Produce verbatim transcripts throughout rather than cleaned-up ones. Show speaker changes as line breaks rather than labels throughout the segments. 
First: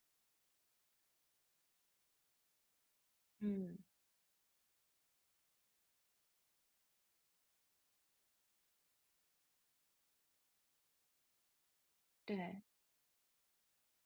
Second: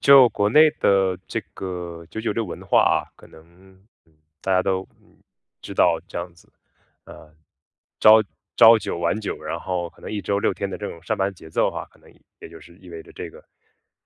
就国内的这个九九六文化啊，可能，
嗯，
嗯，大家都，嗯，知道这样子，呃，朝朝九晚九，然后可能一周六天的这种上班节奏哈，可能也
对，
就是意味着这个。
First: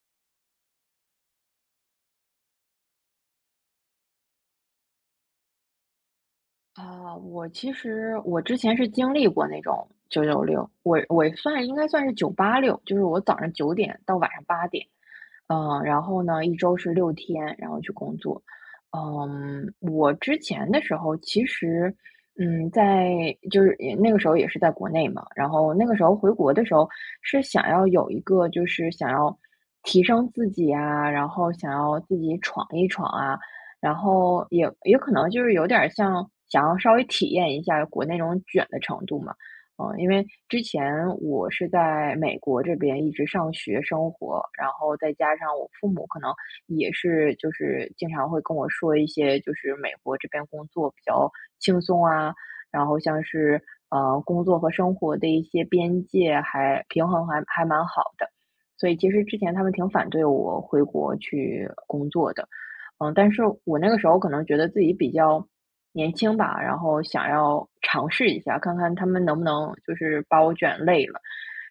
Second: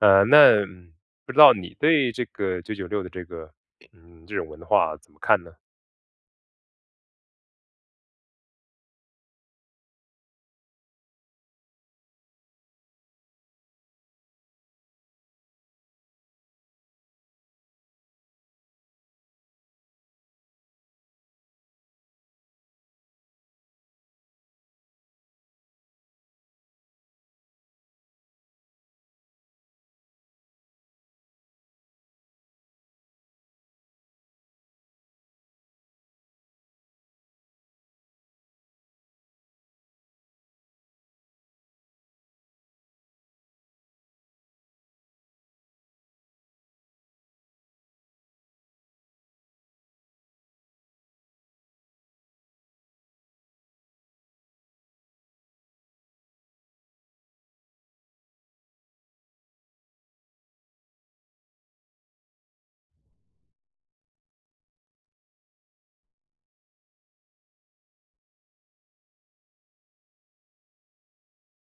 呃，那，嗯，不知道你对这个九九六的这个，嗯，这种文化怎么看呢？
啊，我其实我之前是经历过那种九九六，我我算应该算是九八六，就是我早上九点到晚上八点，嗯，然后呢，一周是六天，然后去工作。嗯，我之前的时候其实，嗯，在就是也那个时候也是在国内嘛，然后那个时候回国的时候是想要有一个就是想要提升自己啊，然后想要自己闯一闯啊。然后也也可能就是有点儿像想要稍微体验一下国内那种卷的程度嘛。嗯，因为之前我是在美国这边一直上学生活，然后再加上我父母可能也是就是经常会跟我说一些，就是美国这边工作比较轻松啊，然后像是呃工作和生活的一些边界还平衡还还蛮好的，所以其实之前他们挺反对我回国去工作的。嗯，但是我那个时候可能觉得自己比较年轻吧，然后想要尝试一下，看看他们能不能就是把我卷累了，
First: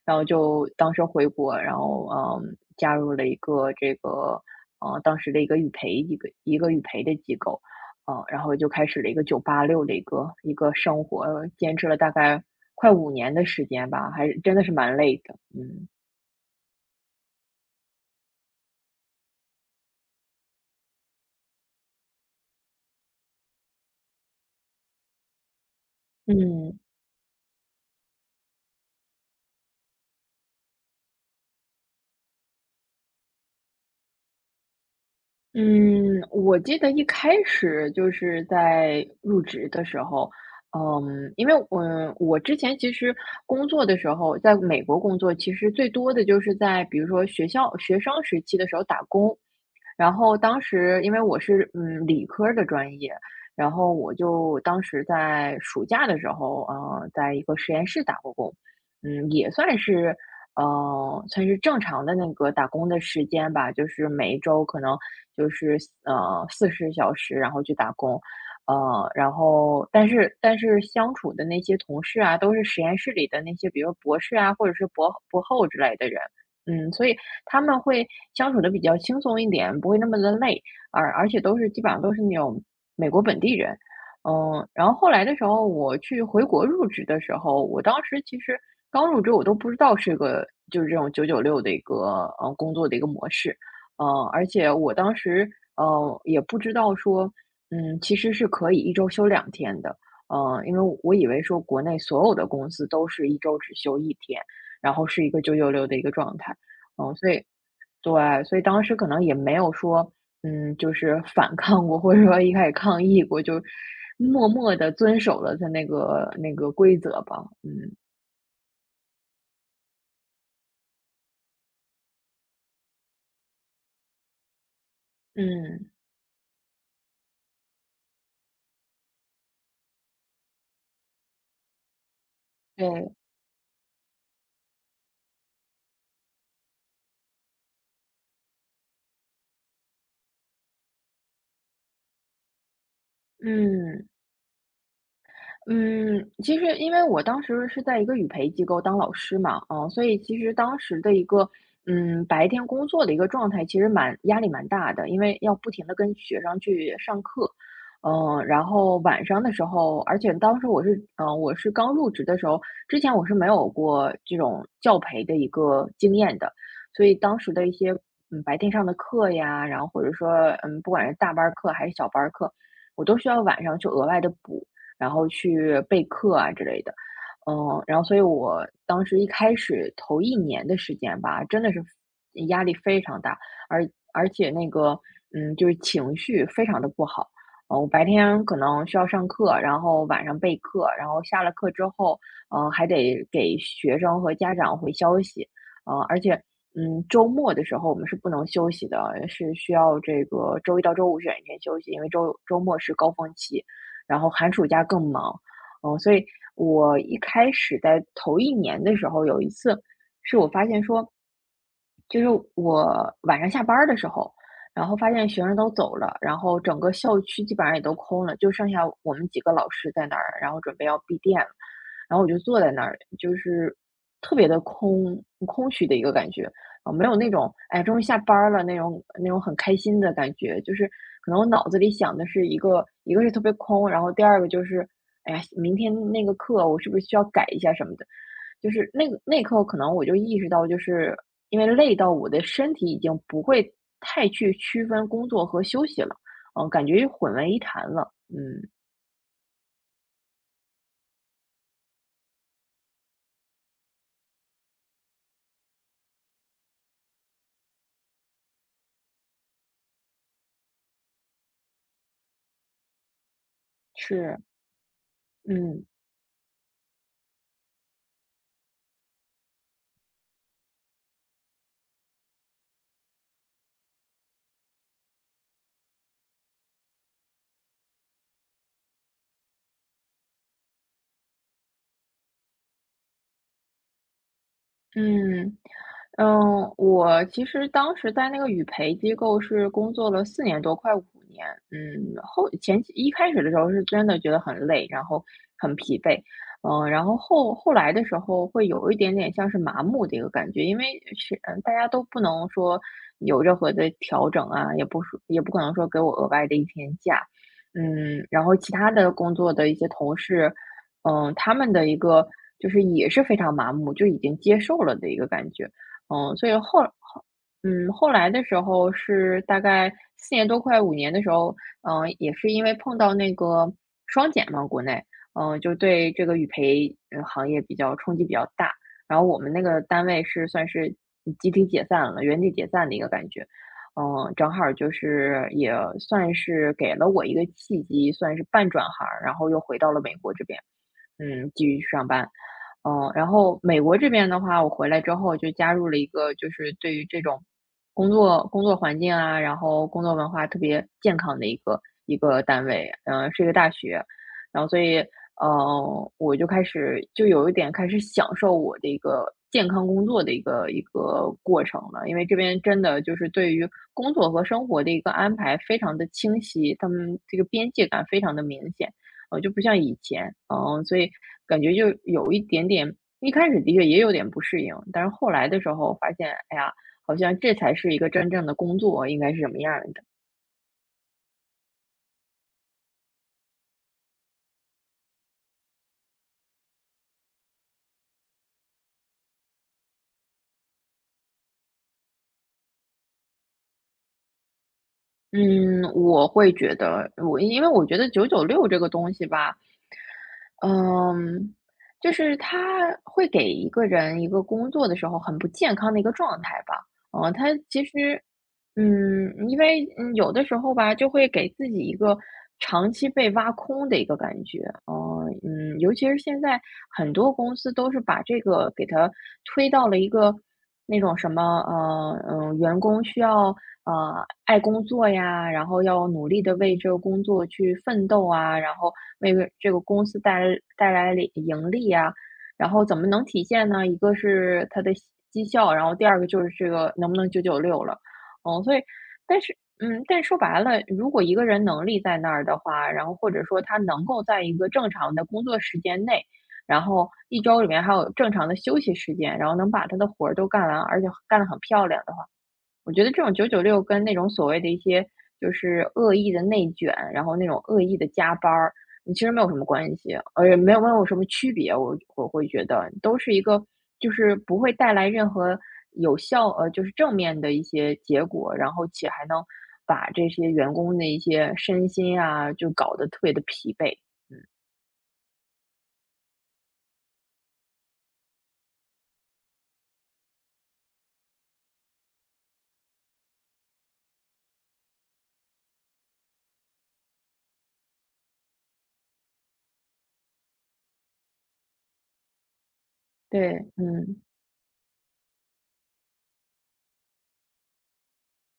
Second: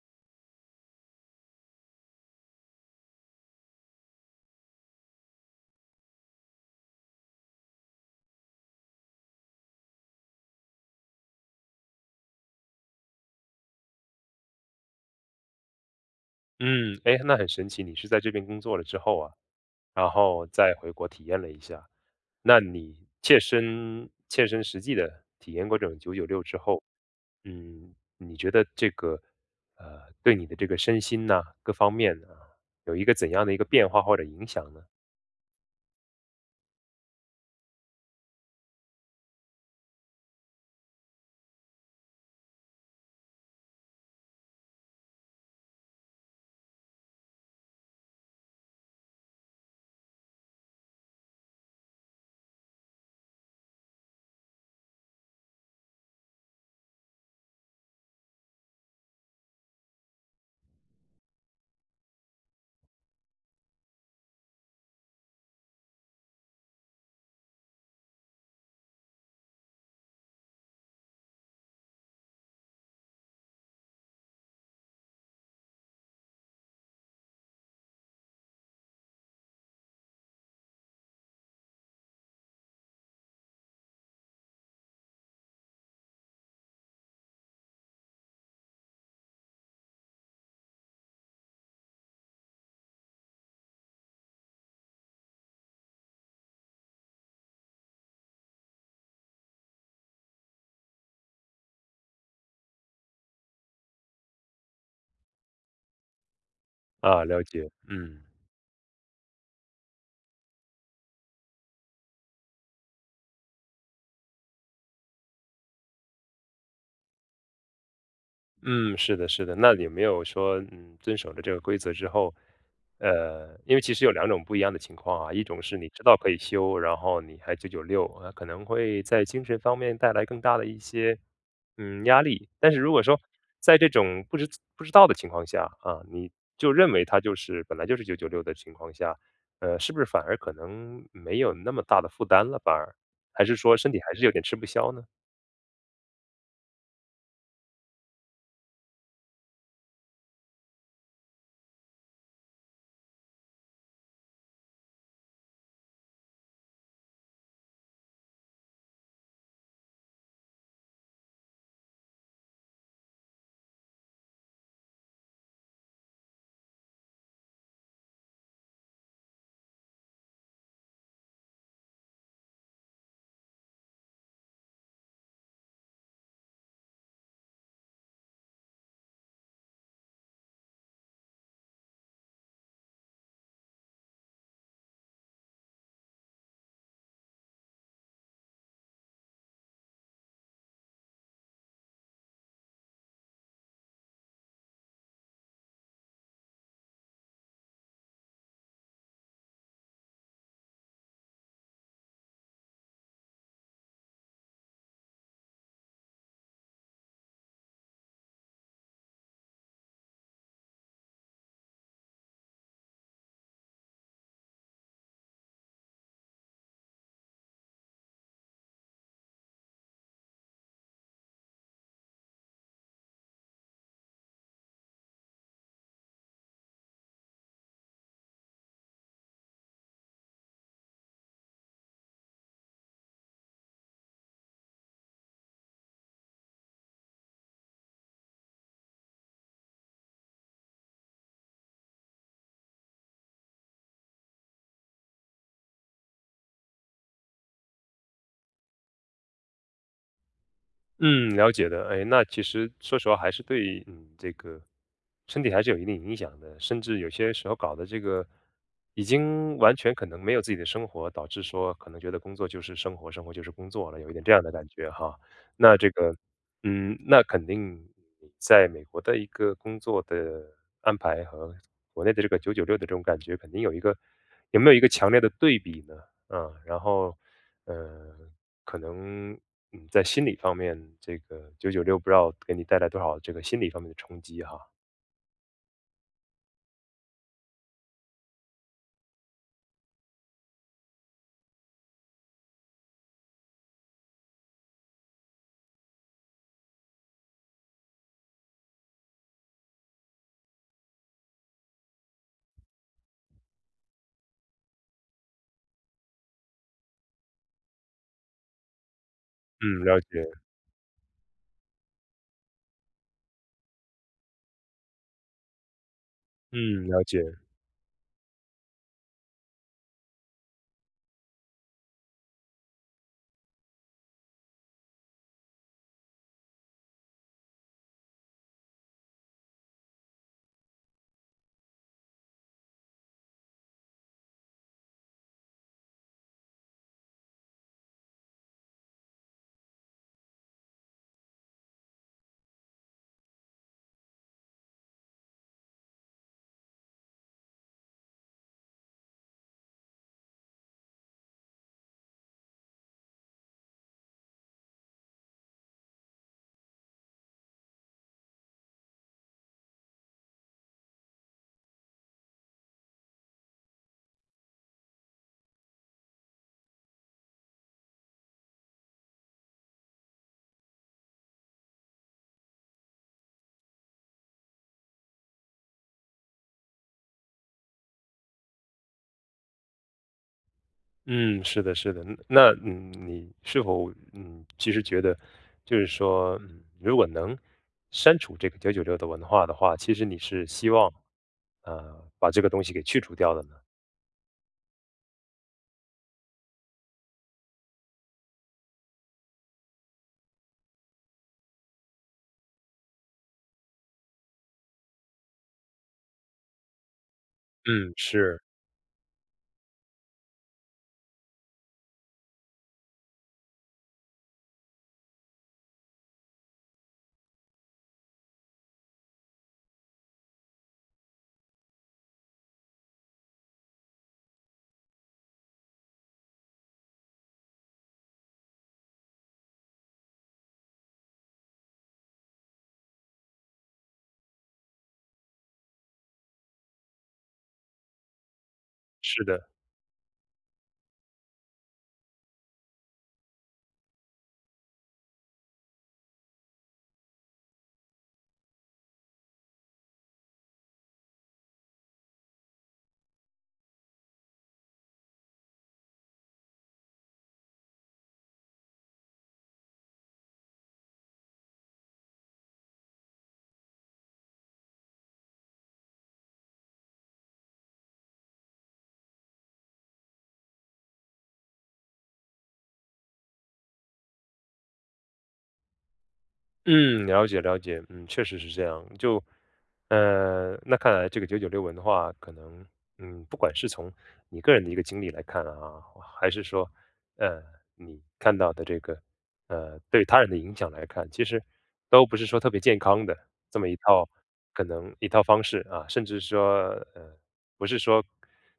然后就当时回国，然后嗯，加入了一个这个呃当时的一个语培一个一个语培的机构，嗯，然后就开始了一个九八六的一个一个生活，坚持了大概快五年的时间吧，还是真的是蛮累的。嗯
嗯，哎，那很神奇，你是在这边工作了之后啊，然后再回国体验了一下。那你切身切身实际的体验过这种九九六之
嗯。
后，嗯，你觉得这个，呃，对你的这个身心呐，各方面啊，有一个怎样的一个变化或者影响呢？
嗯，我记得一开始就是在入职的时候，嗯，因为我我之前其实工作的时候，在美国工作，其实最多的就是在比如说学校学生时期的时候打工，然后当时因为我是嗯理科儿的专业，然后我就当时在暑假的时候，嗯，在一个实验室打过工，嗯，也算是嗯算是正常的那个打工的时间吧，就是每一周可能就是呃四十小时，然后去打工。呃，然后，但是但是相处的那些同事啊，都是实验室里的那些，比如博士啊，或者是博博后之类的人，嗯，所以他们会相处的比较轻松一点，不会那么的累，而而且都是基本上都是那种美国本地人。嗯，然后后来的时候，我去回国入职的时候，我当时其实刚入职，我都不知道是个就是这种九九六的一个呃，工作的一个模式。嗯，而且我当时，呃，也不知道说，嗯，其实是可以一周休两天的。嗯，因为我以为说国内所有的公司都是一周只休一天，然后是一个九九六的一个状态。嗯，
啊，
所以
了解。嗯，
对，所以当时可能也没有说，嗯，就是反抗过，或者说一开始抗议过，就默默的遵守了他那个那个规则吧。嗯，
嗯，是的，是的。那有没有说，嗯，遵守了这个规则之后，呃，因为其实有两种不一样的情况啊，一种是
嗯，
你知道可以休，然后你还九九六，啊，可能会在精神方面带来更大的一些嗯，压力。但是如果
对。
说在这种不知不知道的情况下啊，你就认为它就是本来就是九九六的情况下，呃，是不是反而可能没有那么大的负担了？反而还是说身体
嗯。
还是有点吃不消呢？
嗯，其实因为我当时是在一个语培机构当老师嘛，嗯，所以其实当时的一个，嗯，白天工作的一个状态，其实蛮压力蛮大的，因为要不停的跟学生去上课，嗯，然后晚上的时候，而且当时我是，嗯，我是刚入职的时候，之前我是没有过这种教培的一个经验的，所以当时的一些，嗯，白天上的课呀，然后或者说，嗯，不管是大班儿课还是小班儿课，我都需要晚上去额外的补。然后去备课啊之类的。嗯，然后所以我当时一开始头一年的时间吧，真的是压力非常大，而而且那个，嗯，就是情绪非常的不好。呃，我白天可能需要上课，然后晚上备课，然后下了课之后，呃，还得给学生和家长回消息，呃，而且，嗯，周末的时候我们是不能休息的，是需要这个周一到周五选一天休息，因为周周末是高峰期，然后寒暑假更忙。嗯，所以我一开始在头一年的时候，有一次是我发现说，就是我晚上下班儿的时候，然后发现学生都走了，然后整个校区基本上也都空了，就剩下我们几个老师在那儿，然后准备要闭店了。然后我就坐在那儿，就是特别的空空虚的一个感觉，啊，没有那种，哎，终于下班儿了那种那种很开心的感觉。就是可能我脑子里想的是一个一个是特别空，然后第二个就是，哎呀，明天那个课我是不是需要改一下什么的。就是那个那一刻可能我就意识到，就是因为累到我的身体已经不会太去区分工作和休息了，嗯，感觉混为一谈了。嗯，
嗯，了解的。哎，那其实说实话还是对，嗯，这个身体还是有一定影响的，甚至有些时候搞的这个已经完全可能没有自己的生活，导致说可能觉得工作就是生活，生活就是工作了，有一点这
是。
样的感觉哈。那
嗯。
这个，嗯，那肯定你在美国的一个工作的安排和国内的这个九九六的这种感觉，肯定有一个有没有一个强烈的对比呢？啊，然后。呃，可能嗯，在心理方面，这个九九六不知道给你带来多少这个心理方面的冲击哈。
嗯，嗯，我其实当时在那个语培机构是工作了四年多，快五年。嗯，后前期一开始的时候是真的觉得很累，然后很疲惫。嗯，然后后后来的时候会有一点点像是麻木的一个感觉，因为是嗯，大家都不能说有任何的调整啊，也不是也不可能说给我额外的一天假。嗯，然后其他的工作的一
嗯，
些
了
同
解。
事。嗯，他们的一个就是也是非常麻木，就已经接受了的一个感觉。嗯，所以后
嗯，了解。
后嗯，后来的时候是大概四年多快五年的时候，嗯，也是因为碰到那个双减嘛，国内，嗯，就对这个语培，嗯行业比较冲击比较大。然后我们那个单位是算是集体解散了，原地解散的一个感觉。嗯，正好儿就是也算是给了我一个契机，算是半转行儿然后又回到了美国这边。嗯，继续去上班。嗯，然后美国这边的话，我回来之后就加入了一个就是对于这种工作工作环境啊，然后工作文化特别健康的一个一个单位，嗯，是一个大学。然后所以，嗯，我就开始就有一点开始享受我的一个健康工作的一个一个过程了，因为这边真的就是对于工作和生活的一个安排非常的清晰，他们这个边界感非常的明显。呃，就不像以前，嗯，所以感觉就有一点点，一开始的确也有点不适应，但是后来的时候发现，哎呀，好像这才是一个真正的工作应该是什么样儿的。
嗯，是的，是的。嗯那嗯，你是否嗯，其实觉得就是说，嗯，如果能删除这个九九六的文化的话，其实你是希望呃把这个东西给去除掉的呢？
嗯，我会觉得我因为我觉得九九六这个东西吧，嗯，就是他会给一个人一个工作的时候很不健康的一个状态吧。嗯，他其
嗯，
实，
是，
嗯，因为嗯有的时候吧，就会给自己一个长期被挖空的一个感觉。嗯嗯，尤其是现在很多公司都是把这个给他推到了一个那种什么，呃，嗯，员工需要呃爱工作呀，然后要努力的为这个工作去奋斗啊，然后为这个公司带来带来利盈利啊？然后怎么能体现呢？一个是它的绩绩效，然后第二个就是这个能不能九九六了。嗯，所以
是
但
的。
是嗯，但说白了，如果一个人能力在那儿的话，然后或者说他能够在一个正常的工作时间内，然后一周里面还有正常的休息时间，然后能把他的活儿都干完，而且干得很漂亮，我觉得这种九九六跟那种所谓的一些就是恶意的内卷，然后那种恶意的加班儿，你其实没有什么关系，呃，且没有没有什么区别，我我会觉得都是一个就是不会带来任何有效呃，就是正面的一些结果，然后且还能把这些员工的一些身心啊，就搞得特别的疲惫。
嗯，了解了解。嗯，确实是这样。就，呃，那看来这个九九六文化可能，嗯，不管是从你个人的一个经历来看啊，还是说，呃，你看到的这个，呃，对他人的影响来看，其实都不是说特别健康的
对。
这么一套，
嗯。
可能一套方式啊，甚至说，呃，不是说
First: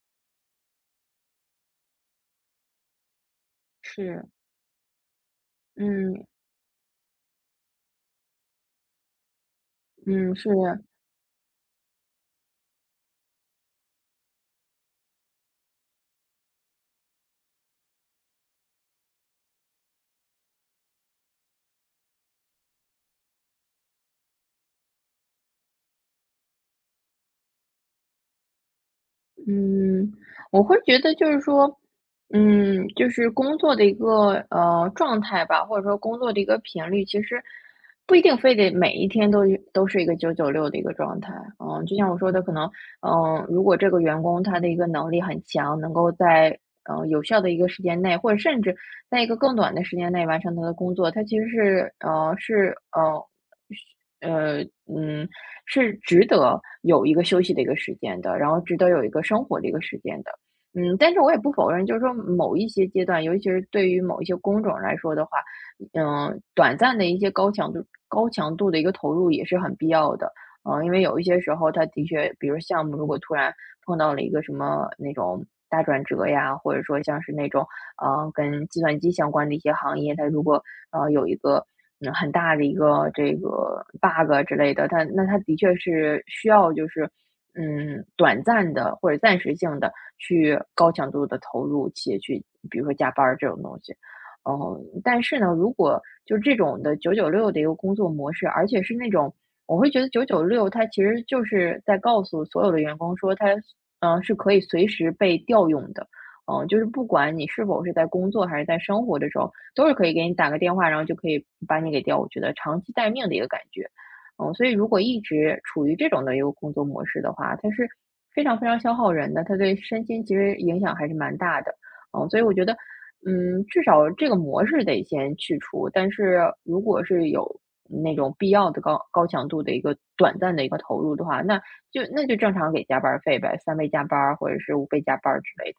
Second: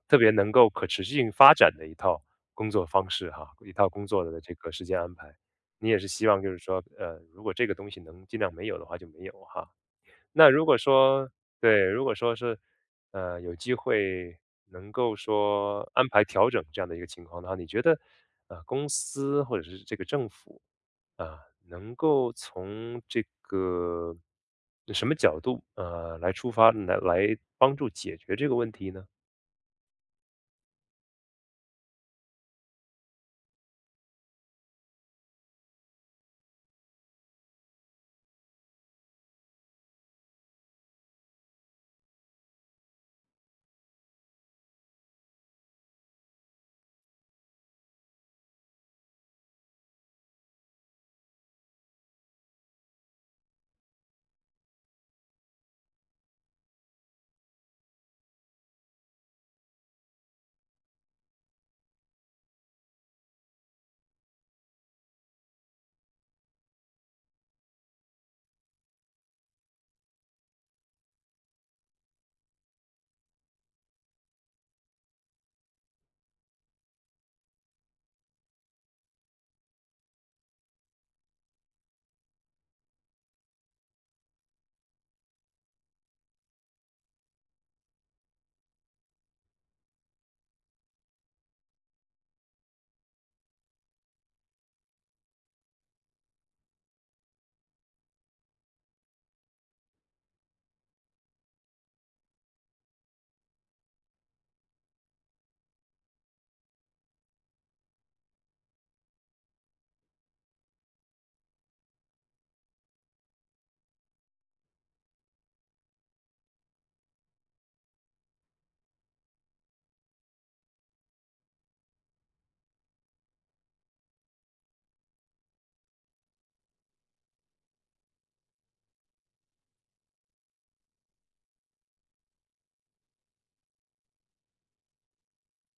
特别能够可持续性发展的一套工作方式哈，一套工作
是。
的这个时间安排。你也是
嗯。
希望就是说，呃，如果这个东西能尽量没有的话就没有哈。
嗯。是。
那如果说对，如果说是，呃，有机会能够说安排调整这样的一个情况的话，你觉得，呃，公司或者是这个政府啊，能够从这个什么角度，呃，来出发来来帮助解决这个问题呢？
嗯，我会觉得就是说，嗯，就是工作的一个呃状态吧，或者说工作的一个频率，其实不一定非得每一天都是都是一个九九六的一个状态。嗯，就像我说的，可能嗯、呃如果这个员工他的一个能力很强，能够在呃有效的一个时间内，或者甚至在一个更短的时间内完成他的工作，他其实是呃是呃呃，嗯，是值得有一个休息的一个时间的，然后值得有一个生活的一个时间的。嗯，但是我也不否认，就是说某一些阶段，尤其是对于某一些工种来说的话，嗯，短暂的一些高强度、高强度的一个投入也是很必要的。嗯，因为有一些时候，它的确，比如项目如果突然碰到了一个什么那种大转折呀，或者说像是那种，嗯呃跟计算机相关的一些行业，它如果呃，有一个，嗯，很大的一个这个 bug 之类的，它那它的确是需要就是，嗯，短暂的或者暂时性的去高强度的投入去去，比如说加班儿这种东西。嗯，但是呢，如果就这种的九九六的一个工作模式，而且是那种，我会觉得九九六它其实就是在告诉所有的员工说，它，嗯是可以随时被调用的。嗯，就是不管你是否是在工作还是在生活的时候，都是可以给你打个电话，然后就可以把你给调我觉得长期待命的一个感觉。嗯，所以如果一直处于这种的一个工作模式的话，它是非常非常消耗人的，它对身心其实影响还是蛮大的。嗯，所以我觉得，嗯，至少这个模式得先去除，但是如果是有那种必要的高高强度的一个短暂的一个投入的话，那就那就正常给加班儿费呗，三倍加班儿或者是五倍加班儿之类的。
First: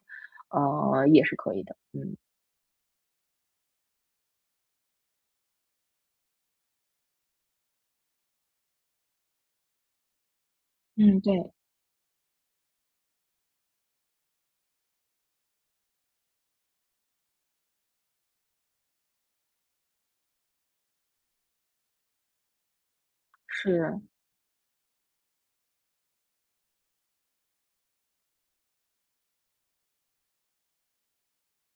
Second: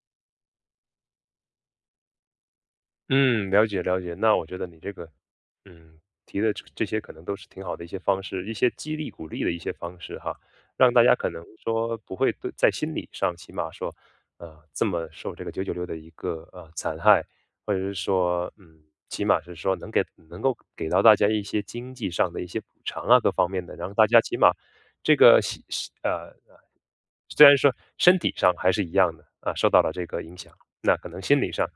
呃，也是可以的。嗯。
嗯，了解了解。那我觉得你这个，嗯，提的这这些可能都是挺好的一些方式，一些激励鼓励的一些方式哈，让大家
嗯，
可能
对。
说不会对在心理上起码说，呃，这么受这个九九六的一个呃残害，或者是说，嗯，起码是说能给能够给到大家一些经济上的一些补偿啊，各方面的，然后
是。
大家起码这个心心呃呃虽然说身体上还是一样的啊，受到了这个影响，那可能心理上。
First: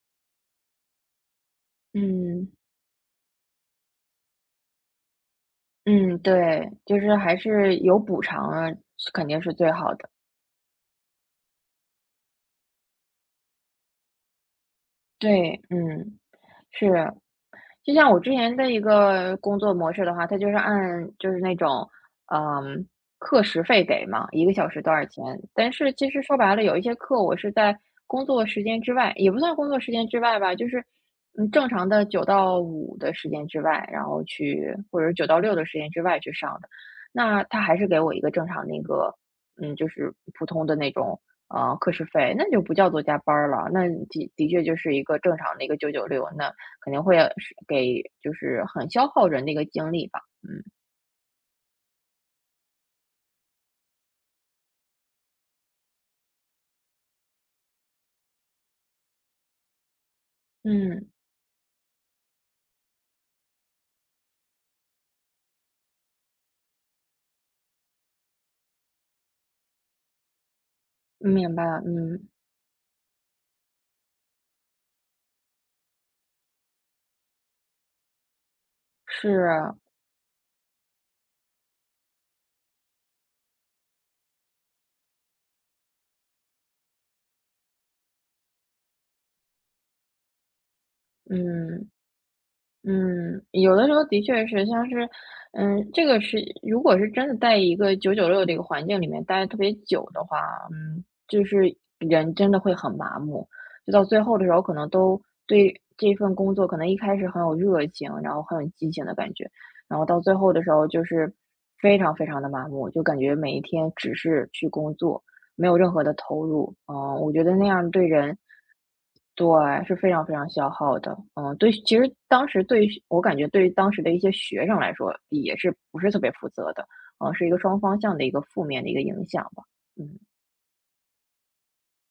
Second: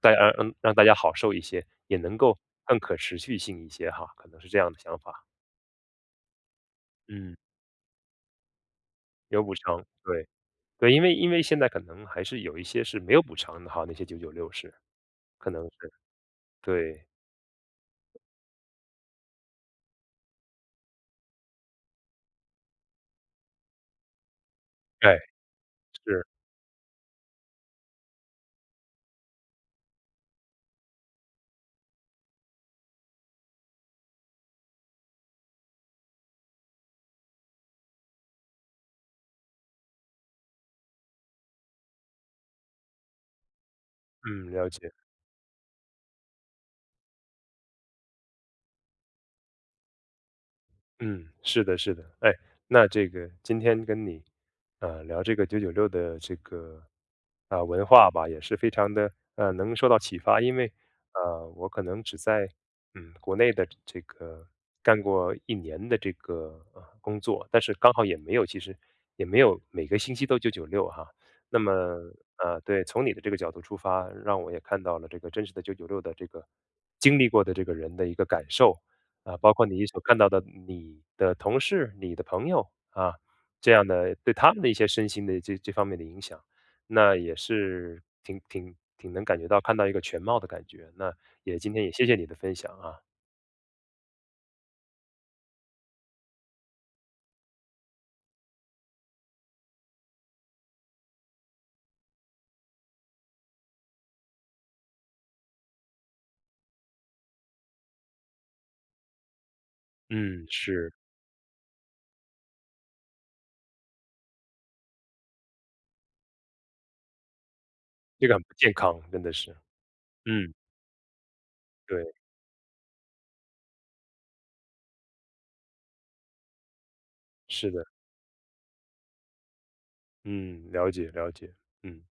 大家让让大家好受一些，也能够
嗯。
更可持续性一些哈，可能是这样的想法。
嗯。对，就是还
嗯，
是有补偿啊，是肯定
有
是
补
最
偿，
好的。
对，对，因为因为现在可能还是有一些是没有补偿的哈，那些九九六是，可
对。
能是，
嗯。是。
对，
就像我之前的一个工作模式的话，它就是按就是那种，嗯，课时费给嘛一个小时多少
哎，
钱。但是其实
是，
说白了，有一些课我是在工作时间之外，也不算工作时间之外吧，就是，嗯，正常的九到五的时间之外，然后去或者九到六的时间之外去上的。那他还是给我一个正常的一个，嗯，就是普通的那种，呃，课时费，那就不叫做加班儿了，那的的
嗯，
确
了
就
解。
是一个正常的一个九九六那肯定会是给就是很消耗人的一个精力吧。嗯。
嗯，是的，是的，哎，那这个今天跟你，呃，聊这个九九六的这个啊、文化吧，也是非常的呃能受到启发，因为
嗯，
呃我可能只在嗯国内的这个干过一年的这个呃工作，但是刚好也没有，其实也没有每个星期都九九六哈。
明
那
白
么
了。嗯。
呃，对，从你的这个角度出发，让我也看到了这个真实的九九六的这个经历过的这个人的一个感受啊，包括
是。
你所看到的你的同事、你的朋友啊，这样的对他们的一些身心的这这方面的影响，那也是挺挺挺能感觉到看到一个全貌的感觉。那也今天
嗯。
也谢谢你的分享啊。
嗯。有的时候的确是，像是，嗯，这个是如果是真的在一个九九六的一个环境里面待得特别久的话，嗯，就是人真的会很麻木，就到最后的时候，可能都对这份工作可能一开始很有热情，然后很有激情的感觉，然后到最
嗯，
后的时候
是
就是非常非常的麻木，就感觉每一天只是去工作。没有任何的投入。嗯，我觉得那样对
这个
人
很不健康，真的
对，
是，
是非常非常
嗯，
消耗的。嗯，对，其
对，
实当时对于我感觉对于当时的一些学生来说，也是不是特别负责的，嗯，是一个
是
双
的。
方向的一个负面的一个影响吧。嗯。
嗯，了解了解。嗯，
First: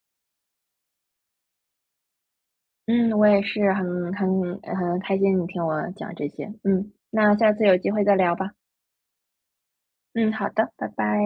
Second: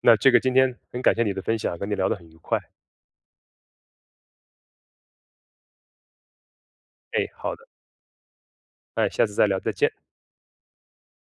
那这个今天很感谢你的分享，跟你聊得很愉快，
嗯，我也是很很很开心你听我讲这些，嗯，
哎，
那下
好
次
的，
有机会再聊吧。
哎，下次再聊，再见。
嗯，好的，拜拜。